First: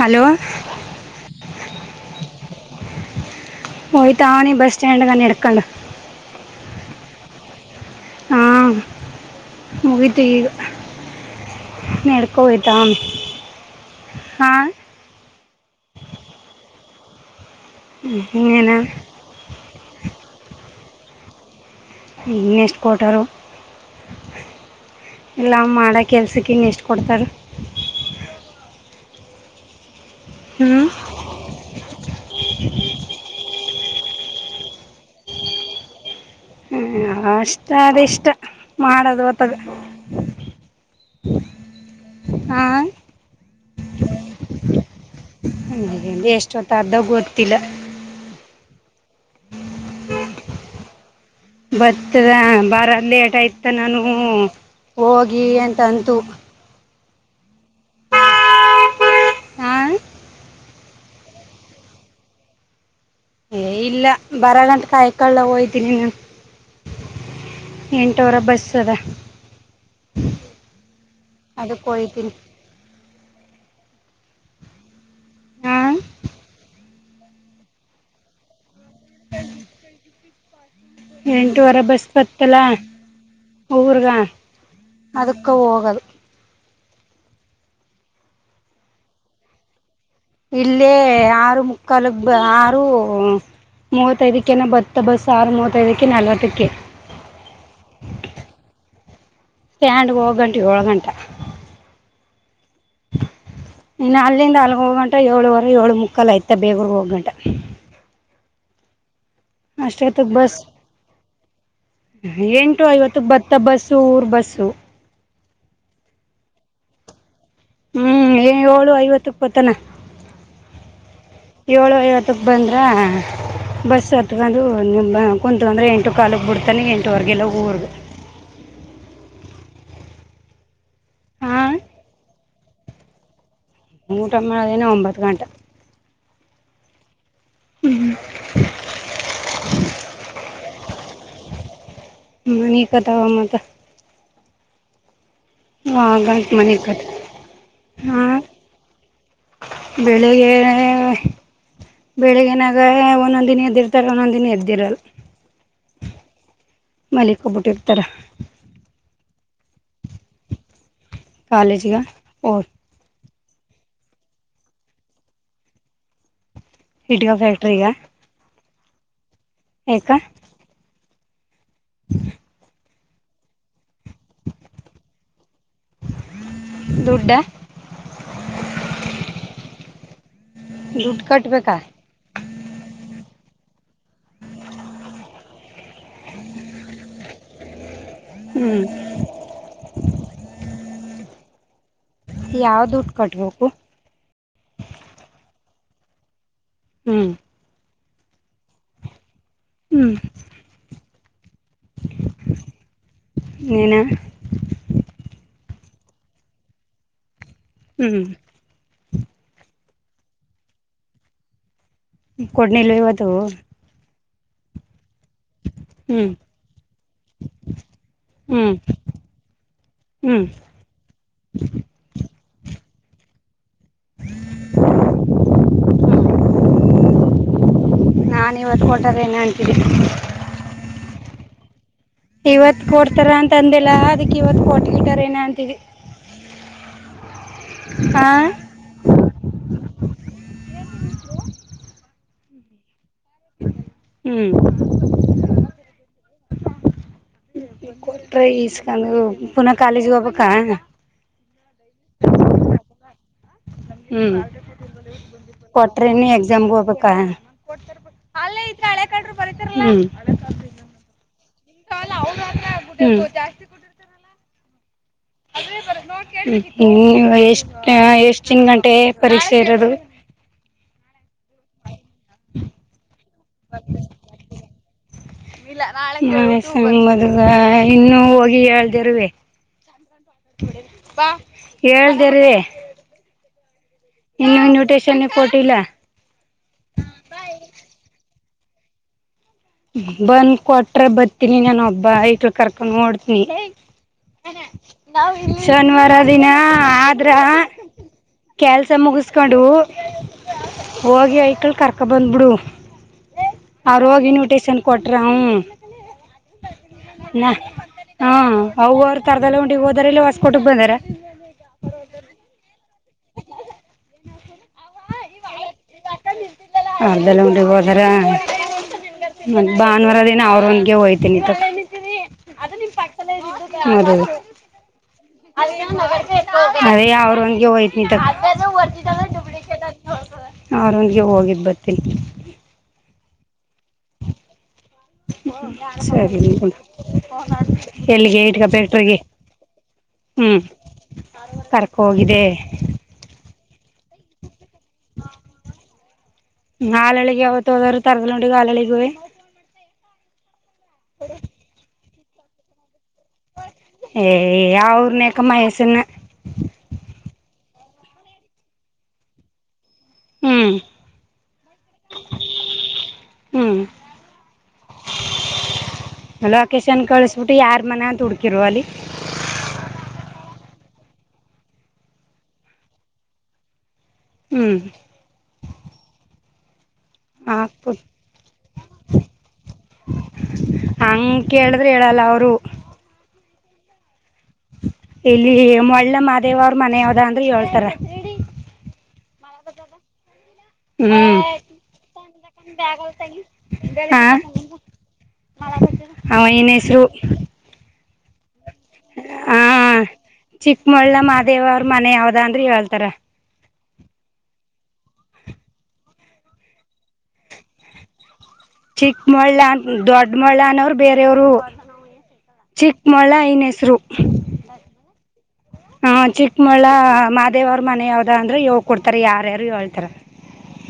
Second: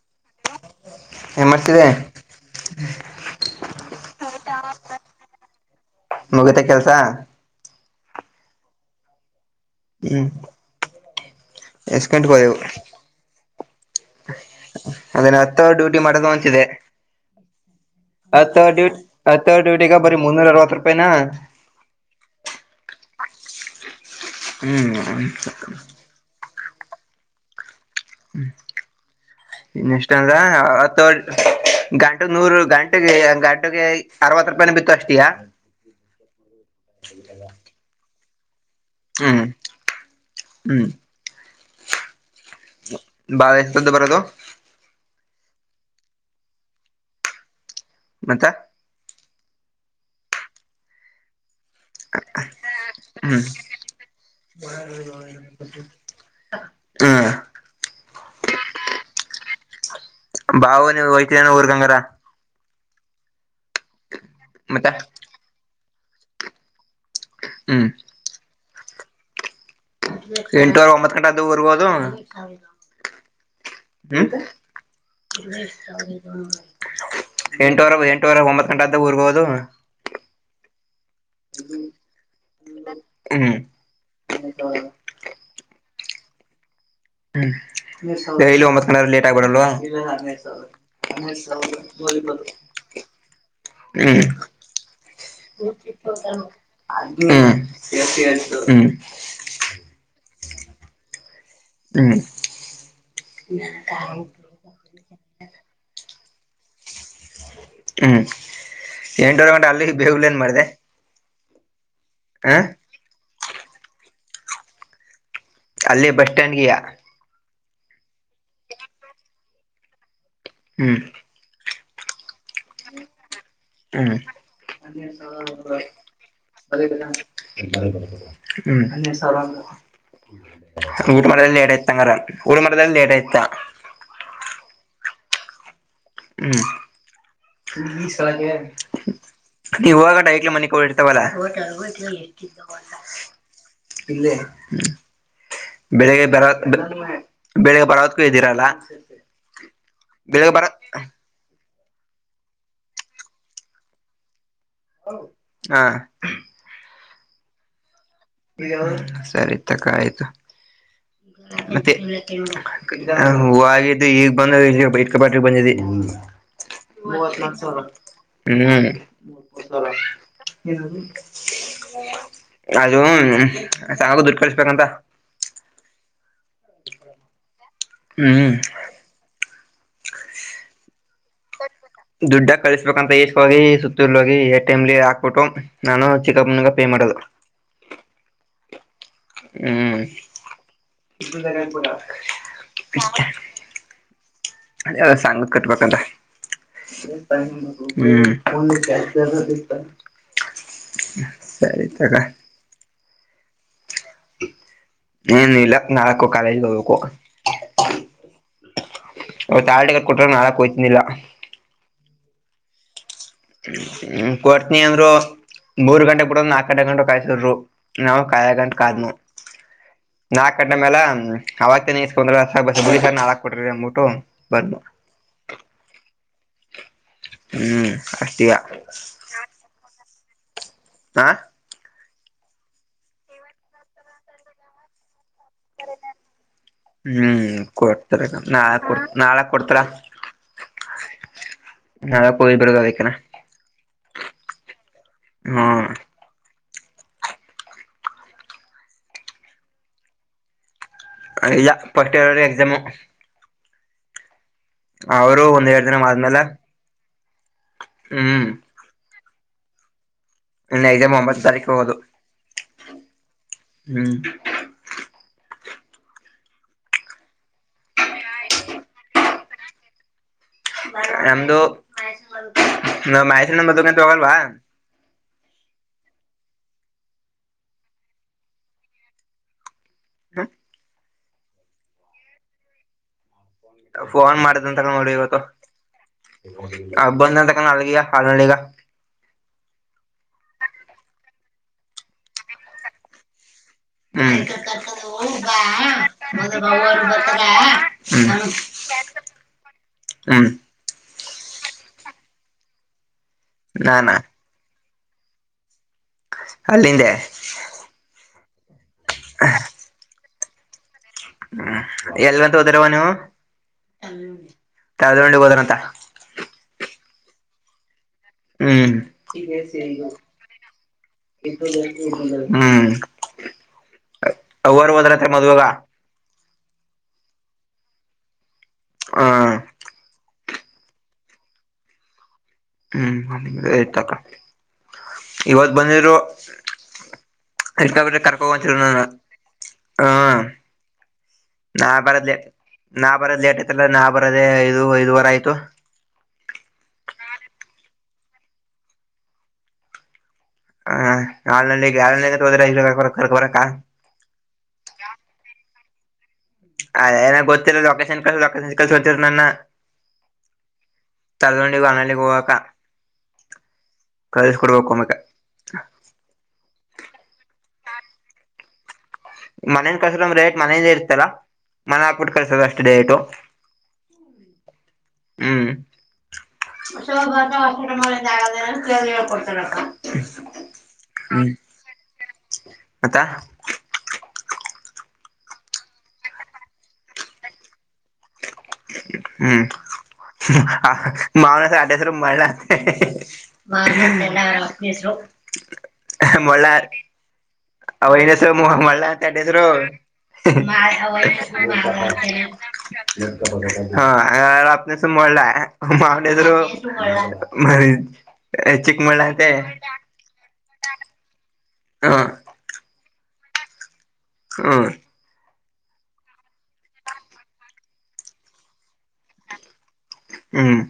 hello ಏನ್ ಮಾಡ್ತಿದೆ ಯತಾವ ನೀ ಬಸ್ಸ್್ಟಡ್ ಎಡಕೊಂಡ ಮುಗಿತ ಕೆಲ್ಸ ಹಾ ಮುಗತಿ ಹ್ಮ್ ಈ ಎಷ್ಟ್ ಗಂಟೆಗೆ ಹೋದೆವು ನೆಡ್ಕೋಯತ ಹಾ ಅದೇನ್ನು ಹತ್ತವರ್ ಡ್ಯೂಟಿ ಮಾಡೋದು ಅಂಂತಿದೆ ಇನ್ನೇನ ಹತ್ತುರ್ ಡ್ಯೂಟಿ ಥರ್ ್ಯೂಟಗ ಬರಿ ಮ ಮೂನ್ನೂರ ಅರವತ್ತು ರೂಪಾಯನಾ ಇನ್ನ ಎಷ್ಟು ಕೊಟರು ಹ್ಮ್ ಎಲ್ಲ ಮಾಡಕ ಕೆಲ್ಸಕ್ಕ ಇನ್ನ ಎಷ್ಟು ಕೊಡ್ತಾರೆ ಹ್ಮ ಇನ್ನ ಎಷ್ಟ ಅಂದ ಹ್ಞೂ ಅಥ ಗಂಟು ನೂರು ಗಂಟೆಗೆ ಗಂಟಗೆ ಅರವತ್ತು ರೂಪಾಯಿನ ಬಿತ್ತು ಅಷ್ಟಿಯಾ ಹ ಅಷ್ಟ ಅದ ಇಷ್ಟ ಮಾಡದು ಹ್ಮ್ ಹೊತ್ತದ ಹ್ಮ್ ಹ ಬಾಳ ಎತದ್ದು ಬರದು ಹ ಎಷ್ಟೊತ್ತಾರ್ದಾಗ ಗೊತ್ತಿಲ್ಲ ಮತ್ತ ಬತ್ತದ ಬಾರ ಲೇಟ್ ಹ್ಮ್ ಆಯತ ನಾನು ಹೋಗಿ ಅಂತಂತು ಹ್ಮ್ ಹಾಂ ಬಾವು ನೀವು ಹಯ್ತೀರನ ಊರ್ಗಂಗರ ಇಲ್ಲ ಬರಲ್ಲ ಅಂತ ಮತ್ತ ಕಾಯ್ಕೊಳ್ಳ ಹೋಯ್ತೀನಿ ನೀ ಹ್ಮ್ ಎಂಟವರ ಬಸ್ ಅದ ಎಂಟೂವರೆ ಒಂಬತ್ ಗಂಟೆ ಅ ಅದಕ್ಕೆ ಬರ್ಬೋದು ಹೋಯ್ತೀನಿ ಹ್ಮ್ ಹಾ ಎಂಟುವರೆ ಎಂಟುವರೆ ಒಂಬತ್ತು ಕಂಂತ ಊರ್ಬಹದು ಎಂಟುವಾರ ಬಸ್ ಬತ್ತಲ ಹ್ಮ್ ಊ್ರಗ ಅದಕ್ಕೆ ಹೋಗೋದು ಹ್ಮ ಲಿ ಒಂಬತ್ ಕಣ ಲೇಟ್ ಆಗಬಡಲ್ವಾ ಇಲ್ಲೇ ಆರು ಮುಕ್ಕಾಲುಗ್ ಆರುೂ ಹ್ಮ್ ಮೂವತ್ತೈದಕ್ಕೆನ ಬತ್ತ ಬಸ್ ಆಾರ ಮೂವತ್ತೈದಕ್ಕೆ ನಲ್ವತ್ತಕ್ಕೆ ಹ್ಮು ಹ್ಮ್ ಸ್ಟ್ಯಾಂಡ್ಗೆ ಹೋಗ ಗಂಟೆಗೆ ಏಳ್ ಗಂಟ ಹ್ಮ್ ಇನ್ನು ಅಲ್ಲಿಂದ ಅಲ್ಗ ಹೋಗಂಟ ಏಳುವರೆ ಏಳು ಮುಕ್ಕಲು ಯಐತ ಬೇಗೂರು ಹೋಗಂ ಹ್ಮ್ ಎಂಟುವರೆ ಗಂಟೆ ಅಲ್ಲಿಗೆ ಬೇಗಲ ಅಷ್ಟೊತ್ತಕ್ ಏನ್ ಬಸ್ ಮಾಡಿದೆ ಹ ಎಂಟು ಐವತ್ತಕ್ ಭತ್ತ ಬಸ್ಸು ಊರ್ ಬಸ್ಸು ಅಲ್ಲೇ ಬಸ್ ಸ್ಟ್ಯಾಂಡ್ಗೆಯಾ ಹ್ಮ್ ಏ ಏಳು ಐವತ್ತು ಇಪ್ಪತ್ತನ ಹ್ಮ್ ಏಳು ಐವತ್ತಕ್ಕೆ ಬಂದ್ರಾ ಬಸ್ ಹ್ಮ್ ಹತ್ಕೊಂಡು ನಿಮ್ಮ ಕುಂತು ಅಂದರೆ ಎಂಟು ಕಾಲಕ್ಕೆ ಬಿಡ್ತಾನೆ ಎಂಟೂವರೆಗೆಲ್ಲ ಊರ್ಗೆ ಹ್ಮ್ ಊಟ ಮಾಡ ಹಾ ಲಡತ ತಂಗಾರ ಊರ್ ಮಾಡ್ದ ಲೇಟ್ ಆಯ್ತಾ ಊಟ ಮಾಡೋದೇನೇ ಒಂಬತ್ತು ಗಂಟೆ ಹ್ಮ್ಲ ನೀವು ಹಾಗಟ ಐಕ್ಲ ಮನೆ ಕ ಹಿ ಇರ್ತವಲ್ಲಾ ಮನ ಕದಾವಮ್ಮದ ಇಲ್ಲೇ ಬೆಳಿಗ್ಗೆ ಬರ ಗಂಟೆ ಮನೆ ಕತ್ ಬೆಳಿಗ್ಗೆ ಬರವತ್ಕೂ ಇದ್ದೀರಲ್ಲ ಬೆಳಿಗ್ ಬೆಳಿಗ್ಗೆ ಬರ ಬೆಳಿಗ್ಗನಾಗ ಒಂದೊಂದ ದಿನ ಎದಿರ್ತಾರೆ ಒಂದೊಂದ ದಿನ ಎದ್ದಿರಲ್ಲ ಹಾ ಮಲ್ಲಿಕ್ಕೋಗ್ಬಿಟ್ಟಿರ್ತಾರೆ ಸರಿ ತಕ್ಕ ಆಯ್ತು ಮತ್ತೆ ಕಾಲೇಜಿಗೆ ಓ ಹೂಗಿದ್ದು ಈಗ ಬಂದ ಇಟ್ಕಪಾಟಿ ಬಂದಿದ್ದಿ ಇಟ್ಕ ಮೂವತ್ತು ಲಕ್ಷ ಫ್ಯಾಕ್ಟ್ರಿಗೆ ಸಾವರ ಯಾಕ ಹ್ಮ್ ಚಾಗ ದುಡ್ಡು ಕಳಿಸ್ಬೇಕಂತ ೋಡ್ಡಾ [unintelligible] ಹ್ಮ್ ದುಡ್ಡು ಕಟ್ಬೇಕಾ ದುಡ್ಡ ಕಲಿಸಬೇಕಂತ ಈಷ್ಟ ಹೋಗಿ ಸುತ್ತರ್ಲ ಹೋಗಿ ಎ ಟೈಮಲಿ ಹಾಕ್ಬಿಟ್ಟು ನಾನು ಚಿಕ್ಕಪ್ಪನಗ ಪೇ ಮಾಡೋದು ಹ್ಮ್ ಹ್ಮ್ ಇ ಆಡ ಯಾವ್ದ ಡ್ ಕಟ್ಬೇಕು ಅ ಅ ಸ ಕಟ್ಟ ಬಕಲ್ಲ ಹ್ಞೂ ಹ್ಮ್ ಹ್ಞೂ ಸರಿ ತಗ ಮನಾ ಏನ್ ಇಲ್ಲ ಕಾಲೇಜ್ ಹೋಗಬೇಕು ಹ್ಮ್ ಅವ ತಾಳಟಗಟ್ ಕೊಟ್ರ ನಾಳಕ್ ಹಯ್ತನಿಲ್ಲ ಕೊಡ್ನಲ್ ಇವತ್ತು ಹ್ಮ ಕೊಡ್ತನಿ ಅಂದ್ರು ಮೂರು ಹ್ಞೂ ಗಂಟೆ ಕೂಡ ನಾಕ ಗಂಟ ಗಂಟೆ ಕಾಯಸಿದ್ರು ನಾವು ಕಾಯ ಗಂಟ್ ಕಾದ್ನು ಹ್ಮ್ ನಾಕ್ ಗಂಟೆ ಮೇಲೆ ಆಾಗಸ್ಕೊಂಡ್ರೆು ನಾಳಾಕ್ ಕೊಟ್ರಿ ಬರ್ ಹ್ಮ್ ನಾನ ಅಷ್ಟಯ ಇವತ್ತು ಹೊಟಾರ ಏನ ಅಂತಿದ್ದೀಿ ಹಾ ಇವತ್ ಕೊಡ್ತಾರ ಅಂತ ಅಂದಿಲ್ಲಾ ಅದಕ್ ಇವತ್ ಕೊಟ್ಲಕರ ಏನ ಅಂತ ಹ್ಮ್ ಕೊಡ್ತಾರೆ ಹಾ ನಾಳಕ್ ಕೊಡ್ತರ ನಾಳ ಹೋಗಬರ್ಗ ಬೇಕನ ಹ್ಮ್ ಹಾ ಕೊಟ್ರ ಇಸ್ಕಂದು ಪುನಃ ಕಾಲೇಜ್ ಹೋಗ್ಕ್ಕ ಎಕ್ಸಾಮ್ ಹ್ಮ್ ಅವರು ಒಂದ್ ಎರಡ್ ದಿನ ಕೊಟ್ರ ನೀ ಆದ್ಮೇಲೆ ಎಕ್ಸಾಮ್ಗೆ ಹೋಗ್ಬೇಕ ಹ್ಮ್ ಹಳೆ ಕಂಡರು ಬರತಾರ [inaudible] ಇನ್ನೈದೇ ಒಂಬತ್ತು ತಾರೀಕ ಹೋದು ಹ್ಮ್ ್ಮ ಎಷ್ಟ ಎಷ್ಟಿನ ಗಂಟೆ ಪರೀಕ್ಷೆ ಇರೋದು ನಮ್ದು ಮಹಸಿನ ಮದಕಂತ ತೋಗಲ್ವಾ ಇದಗ ಇನ್ನುೂ ಹೋಗಿ ಹಳರುವರುವೆ ಹೇದೇರಿ ಫೋನ್ ಮಾಡದಂತ ತಕ ನೋಡಿ ಇನ್ವಿಟೇಶನ್ ಇವತ್ತು ಕೊಟ್ಟಿಲ್ಲ ಬಂದ ತಕ ಅಲ್ಗಗ ಹಲ್ಳಿಗ ಬಂದ್ ಕೊಟ್ರೆ ಬತೀನಿ ನಾನ ಒಬ್ಬ ಐಟ್ಲು ಕರ್ಕೊಂಡ್ ನೋಡ್ತನಿ ಕರ್ಕೊಂಡ ಹೋಗ್ ಬಾ ಶನಿವಾರ ದಿನ ಮೊದಲು ಅವ್ವರು ಆದ್ರ ಬರ್ತಾರ ಕೆಲ್ಸ ಮುಗಸ್ ಕೊಂಡು ಹ್ಮ ಹೋಗಿ ಐ್ಕಳ ಕರ್ಕ ಬಂದ್ ಬಿಡು ಅವರು ನಾನಾ ಹೋಗಿ ನಟ ಕ್ಷಷನ್ ಕೊಟ್ಟರವು ಅಲ್ಲಿಂದೆ ನ ಹ ಅವವು ಅವ್ರು ತರಗಲ್ಲ ಉಂಡಿ ಹೋದರೆ ಎಲ್ಲ ಹೊಸಸ್ಕ ಕೊಟಕ್ ಬಂದಾರ ಹ್ಮ್ ಎಲ್ಂತ ಹೋದ್ರವ ನೀವು ತಳ್ದೊಂಡಿಗ್ ಹೋದ್ರಂತ ಅದೆಲ್ಲ ಉಟ ಬದರ ಹ್ಮ್ ಭಾನುವಾರ ದಿನ ಅವ್ರೊನ್ಗೆ ಹೋಗಯ್ತೇನಿ ಅ ಹ್ಮ್ ಅವರು ಹೋದ್ರತ್ರ ಮದ್ವಾಗ ಅದೇ ಯಾವ್ರ ಒಂದಗೆ ಹೋಯ್ತ ನಿ ಹ ಆರೊಂದಿಗೆ ಹೋಗಿದ್ದು ಬರ್ತೀನಿ ಹ್ಮ್ ನಿ ಏತಣ ಇವತ್ ಬಂದಿದ್ರು ಸರಿ ರಿಕ ಎಲ್ಲಿಗೆ ಇಟ್ಕ ಕರ್ಕಂತರುರು ನಾನ ಫ್ಯಾಕ್ಟ್ರಿಗೆ ಹಾ ಕರ್ಕೋಗಿದೆ ನಾ ಬರದ ಲೇಟ್ ಆಯ್ತಲ್ಲ ನಾ ಬರದ ಐದು ಐದ ವರ ಆಯ್ತು ಹಾಲಳಿ ಯಾವತ್ತು ಹೋದೋರು ತರದಿ ಹಾಲಳಿಗ ಹ ನಾಳಲ್ಲಿ ಯರ ತೋದ್ರರ ಕರ್ಕ ಬರಾ ಏ ಅವ ಅವ್ರನಕ ಮ ಹೆಸನ ಅ ಏನ ಗೊತ್ತಿರಾ ಲೊಕೇಶನ್ ಕಸ ಲೊಕೇಶನ್ ಕಸ ಗೊತ್ತಿರ ನನ್ನ ಹ್ಞೂ ತಳ್ಕೊಂಡಿ ಮನಲ್ಲಿಗೆ ಹೋಗಕ ಹ್ಞೂ ಕಳ್ಸಕೊಡ್ಬೇಕಮಕ ಲೊಕೇಶನ್ ಕಳಸ್ಬಿಟ್ಟು ಯಾರ್ ಮನ ಅಂತ ಹುಡ್ಕಿರುವ ಅಲ್ಲಿ ಮನೇನ್ ಕಸ್ರಂದ ರೇಟ್ ಮನೆಯದೇ ಇರ್ತಲ್ಲ ಮನೆ ಹಗ್ಬಿಟ್ಟು ಕಲ್ಸದ ಅಷ್ಟು ರೇಟು ಹ್ಮ ಹ್ಮ್ ಹ್ಮ್ ಸಭ ಹಾಕ್ಬಿಟ್ಟು ವಷರಿಂದ ಆ ಹೇಳ್ಕೊಡ್ತಾರಪ್ಪ ಹಂಗ ಕೇಳಿದ್ರೆ ಹೇಳಲ್ಲ ಅವರು ಅತ್ತಾ ಇಲ್ಲಿ ಮಳ್ಳ ಮಹದೇವ ಅವ್ರ ಮನೆ ಯಾವದ ಅಂದ್ರರು ಹೇಳ್ತಾರ ಹ್ಮ್ ಮಾವನ ಹ್ಞೂ ಸ ಅಡಸರುಮ ಮಾಡಲ ಮಲ್ಲರಸರು ಹ ನ್ ಹೆಸರು ಅವೈನಸ ಮುಹಗಳು ಹ ತಡಸರ ಚಿಕ್ಕಮಳ್ಳ ಮಾದೇವ ಅವ್ರ ಮನೆ ಯಾವ್ದ ಅಂದ್ರ ಹೇಳ್ತಾರ ಹಾ ಯನಸ ಮಲ ಮಾವಡದುರು ಮ ಚಿಕ್ಕ ಮೊಳ್ಳ ಅ ದೊಡ್ಡ ಮೊಳ್ಳ ಅನೋರು ಬೇರೆಯವರು ಹಾ ಚಿಕ್ಕಮೊಳ ಐನ ಹೆಸರು ಹಾ ಹ ಚಿಕ್ಕಮಳ್ಳ ಮಾಹದೇವ ಅವ್ರ ಮನೆ ಯಾವ್ದ ಅಂದ್ರ [unintelligible] ಕೊಡ್ತಾರ ಯಾರ್ಯಾರು ಹೇಳ್ತಾರ ಹ್ಮ್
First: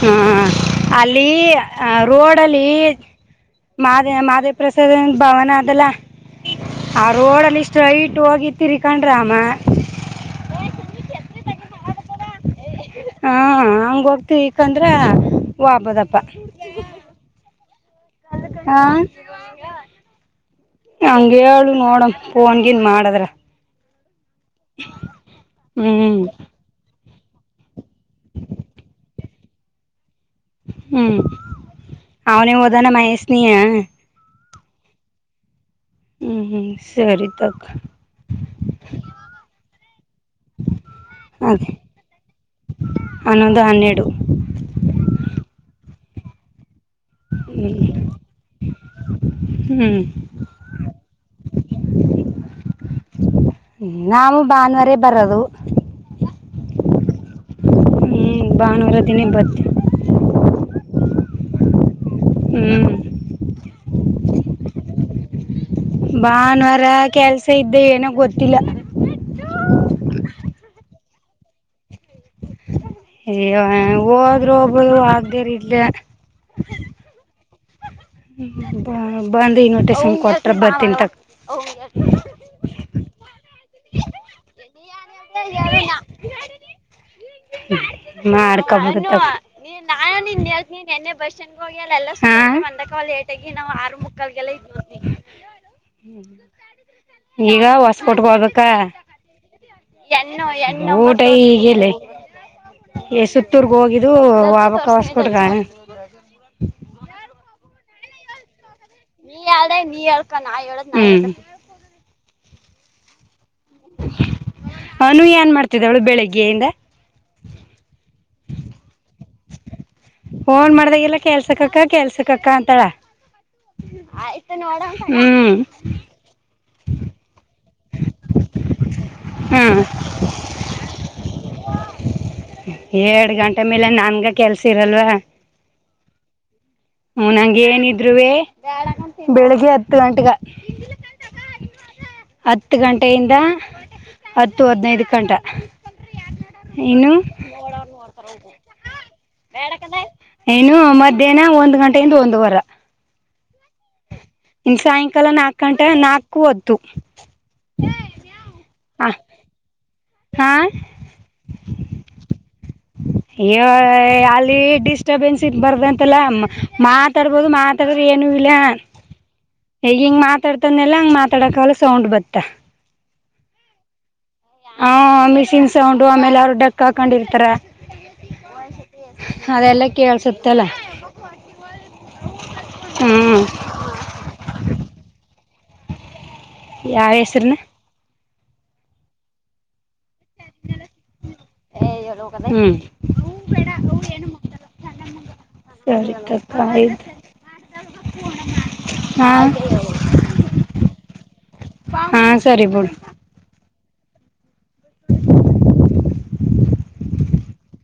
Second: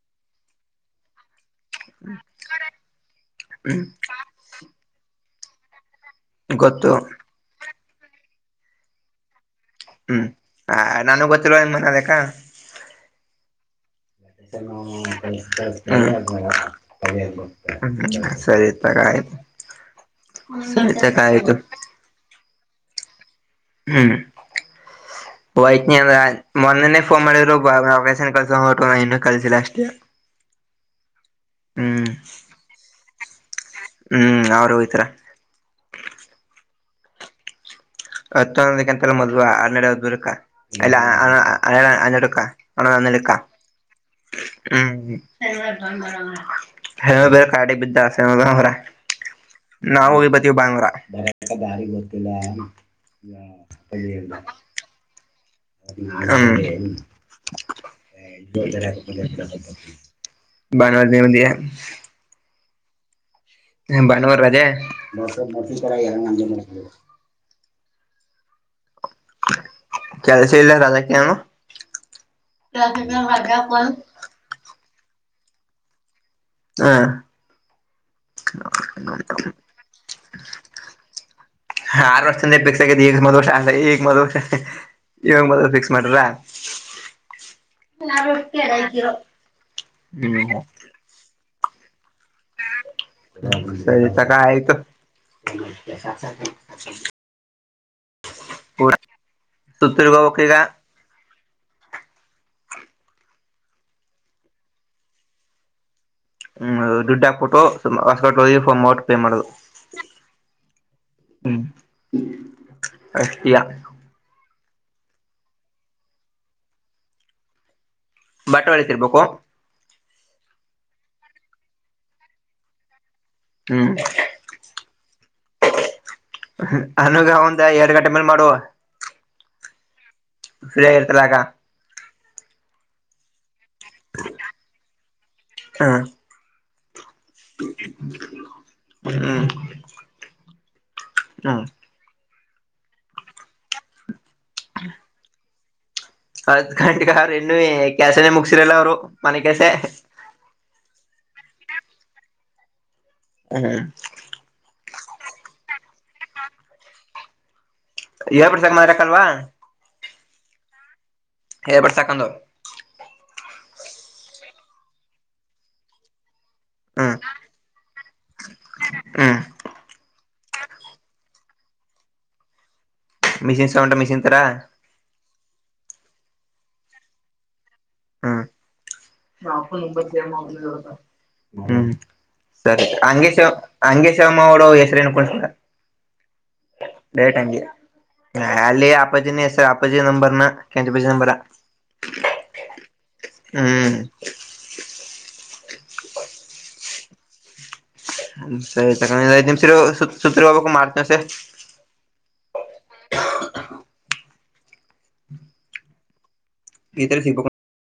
ಹ್ಮ ಅಲ್ಲಿ ಆ ರೋಡಲ್ಲಿ ಹ್ಮ್ ಮಾದೇ ಮಾದೇ ಪ್ರಸಾದ ಭವನ ಅದೆಲ್ಲ ಗೊತ್ತು ಆ ರೋಡಲ್ಲಿ ಸ್ಟೈಟ್ ಹೋಗಿ ತಿರಿಕಂಡ್ರೆ ಅಮ್ಮ ಹ್ಮ್ ಆ ನಾನು ಗೊತ್ತಿಲ್ವ ನಿಮ್ ಮನ್ ಅದಕ್ಕ ಹಾ ಹಂಗ ಹೋಗ್ತಿಕಂದ್ರ ವಾಬದಪ್ಪ ಹಾ ಹ್ಮ ಸರಿ ಹಾ ತಗ ಆಯ್ತು ಸರಿ ತಗ ಹಂಗ ಆಯ್ತು ಹೇಳು ನೋಡಮ ಫೋನ್ಗಿನ್ ಮಾಡದ್ರ ಹ್ಮ್ ವೈ [unintelligible] ಹ್ಮ್ ಮೊನ್ನೆನೆ ಫೋನ್ ಮಾಡಿದ್ರು [unintelligible] ಕಳ್ಸ [unintelligible] ನ ಇನ್ನುೂ ಕಲಸಿಲ್ಲ ಅಷ್ಟೇ ಹ್ಮ್ ಹ್ಮ್ ಅವನೇ ಹೋದಾನ ಮಹೇಶನಯ ಹ್ಮ್ ಅವ್ರೇ ಹೋಯ್ತರ ಹ್ಮ್ ಹ್ಮ್ ಸರಿ ತಕ ಹತ್ತೊಂನದಕ ಅಂತಲ್ಲ ಮದುವೆ ಹನ್ನೆರಡು ಹಡ್ಮುರಕ್ಕ ಅಲ್ಲ ಅ ಅ ಅದೇ ಹನ್ನೆರುಡಕ್ಕ ಅಲ್ಲ ಹನ್ನೆರುಡಕ್ಕ ಏಡು ಹ್ಮ ಹೇಳಬೇಕು [unintelligible] ಹ್ಮ್ ಬಿದ್ದಾಸ್ [unintelligible] ಹ್ಮ್ ನಾವು ಹೋಗಿ ಬತೀವಿ ಭಾನುವಾರ ನಾವು ಭಾನುವಾರೇ ಬರದು ಹ್ಮ್ ಹ್ಮ್ ಭಾನುವಾರ ದಿನೇ ಬರ್ತೀವಿ ಭಾನುವಾರ ದಿನ ಬಂದಿಯ ಹ್ಮ್ ಭಾನುವಾರ ಅದೇ ಭಾನುವಾರ ಕೆಲ್ಸ ಇದ್ದೆ ಏನೋ ಗೊತ್ತಿಲ್ಲ ಕೆಲ್ಸ ಇಲ್ಲರಾ ಅದಕ್ಕೆನು ರೋಬೋದು ಆಗ್ದೆರ ಇಲ್ಲ ಹಾ ಬಂದು ಇನ್ವಟೇಶನ್ ಕೊಟ್ರ ಬರ್ತೀನಿ ತಕ ಮದುವೆ ಪಿಕ್ಸ್ ಆಗಿ ಈಗ ಮದುವೆ ಶಾಸ್ತ್ರ ಈಗ ಮದುವೆ ಈಗ ಮದುವೆ ಫಿಕ್ಸ್ ಮಾಡಿದ್ರ ಮಾಡ್ಕಬಿಡ್ತಾರೆ ಹಾ ಹ್ಮ್ ಸರಿ ತಕ ಆಯ್ತು [unintelligible] ಈಗ ಹೊಸಕೋಟೆಗೊಗ್ಬೇಕ ಸುತ್ತೂರ್ಗ್ ಹೋಗ್ಬೇಕ್ ಈಗ ಊಟ ಹೀಗಿಲ್ಲ ಸುತ್ತೂರ್ಗ ಹೋಗಿದ್ದು ವಾಬಕ್ಕ ಹೊಸ್ಕಟ್ಗ [unintelligible] ಹ್ಮ್ ದುಡ್ಡ ಹಾಕ್ಬಿಟ್ಟು ಹೊಸಕೋಟೆಗೆ ಹೋಗಿ ಫೋನ್ ಮಾಡು ಹ್ಮ್ ಹ್ಮ್ [unintelligible] ಅನು ಏನ್ ಮಾಡ್ತಿದ್ದಾಳೆ ಬೆಳಿಗ್ಗೆಯಿಂದ ಬಟ್ಟೆ ಹೋಲಿತಿರ್ಬೇಕು ಫೋನ್ ಮಾಡ್ದಾಗೆಲ್ಲ ಕೆಲ್ಸಕ್ಕಕ್ಕ ಕೆಲ್ಸಕ್ಕಕ್ಕ ಅಂತಳ ಹ್ಮ್ ಹ್ಮ್ ಅನುಗ ಒಂದ್ ಎರಡು ಗಂಟೆ ಮೇಲೆ ಮಾಡುವ ಹ್ಮ್ ಫ್ರೀಯಗ ಇರ್ತಲ್ಲ ಆಗ ಎಏಡ್ ಗಂಟೆ ಮೇಲೆ ನನ್ಗ ಕೆಲ್ಸಿರಲ್ವಾ ಹಾ ಮನ್ಯಾಗ ಏನಿದ್ರುವೇ ಹ್ಮ್ ಬೆಳಗ್ಗೆ ಹತ್ತು ಗಂಟೆಗಾ ಹ್ಮ್ ಹತ್ತು ಗಂಟೆಯಿಂದ ಹತ್ತು ಹದಿನೈದು ಗಂಟ ಹತ್ತು ಇನ್ನು ಗಂಟೆಗೆಗಾರು ಇನ್ನುವೆ ಕೆಲಸ ಮುಗಿಸಿರಲ್ಲ ಅವರು ಮನೆ ಕೆಲ್ಸ ಏನೋ ಮಧ್ಯಾಹ್ನ ಒಂದ್ ಗಂಟೆಯಿಂದ ಒಂದ ಒಂದುವಾರ ಹ್ಮ್ ಸಾಯಂಕಾಲ ನಾಲ್ಕು ಗಂಟೆ ನಾಕು ಹತ್ತು ಯಏ ಬಿಡ್ಸಕ್ ಹ ಮಾರಕಲ್ವಾ ಹಾ ಏರ್ ಬಡುಸ್ ಹಾಕೊಂಡು ಹೋಗು ಯಹೇ ಅಲ್ಲಿ ಡಿಸ್ಟಬೆನ್ಸ್ ಬರಬಾರದು ಅಂತಲ್ಲ ಮಾತಾಡ್ಬೋದು ಮಾತಾಡ್ರ ಏನು ಇಲ್ಲ ಹ್ಮ ಈಗ ಹಿಂಗ ಮಾತಾಡ್ತದ್ನೆಲ್ಲಾ ಹಂಗ ಮಾತಾಡಕಕ್ ಹೋದ್ರಾ ಸೌಂಡ್ ಬತ್ತಾ ಮಿಷನ್ಸ್ ಸೌಂಡು ಮಿಷಿನ್ತ್ರ ಹ ಮಿಷಿನ್ ಸೌಂಡ್ ಆಮೇಲೆ ಅರುಡಕ್ ಹಾಕೊಂಡಿರ್ತಾರ ನ ಅದೆಲ್ಲ ಕೇಳ್ಸುತ್ತಲ್ಲ ಹ್ಮ ಸರಿ ಹಂಗೆ ಹ್ಮ್ ಹಂಗೆ ಶಿವಮ್ಮ ಅವಡ ಹೆಸರುಕೊಂಡ ಯಾವ ಡೈರೆಟ್ ಹೆಸ್ರನ ಹಂಗೆ ಹಾ ಅಲ್ಲಿ ಅಪ್ಪಾಜಿ ನ ಹೆಸರ್ ಅಪ್ಪಾಜಿ ನಂಬರ್ನ ಕೆಂಚಪಜಿ ನಂಬರ ಏಯ್ಯೇಡ ಏನುತ ಹ್ಮ್ ಸರಿ ತಪ್ಪು ಆಯಿತು ಹ್ಮ್ ಐದು ಹಾಂ ನಿಮಿಷ ಇರು ಸುರ್ಗೆ ಹೋಗ್ಬೇಕು ಮಾಡ್ತಾನಂತೆ ಹಾ ಸರಿ ಬಿಡು [inaudible] ಗರೆ ಸಿ [inaudible]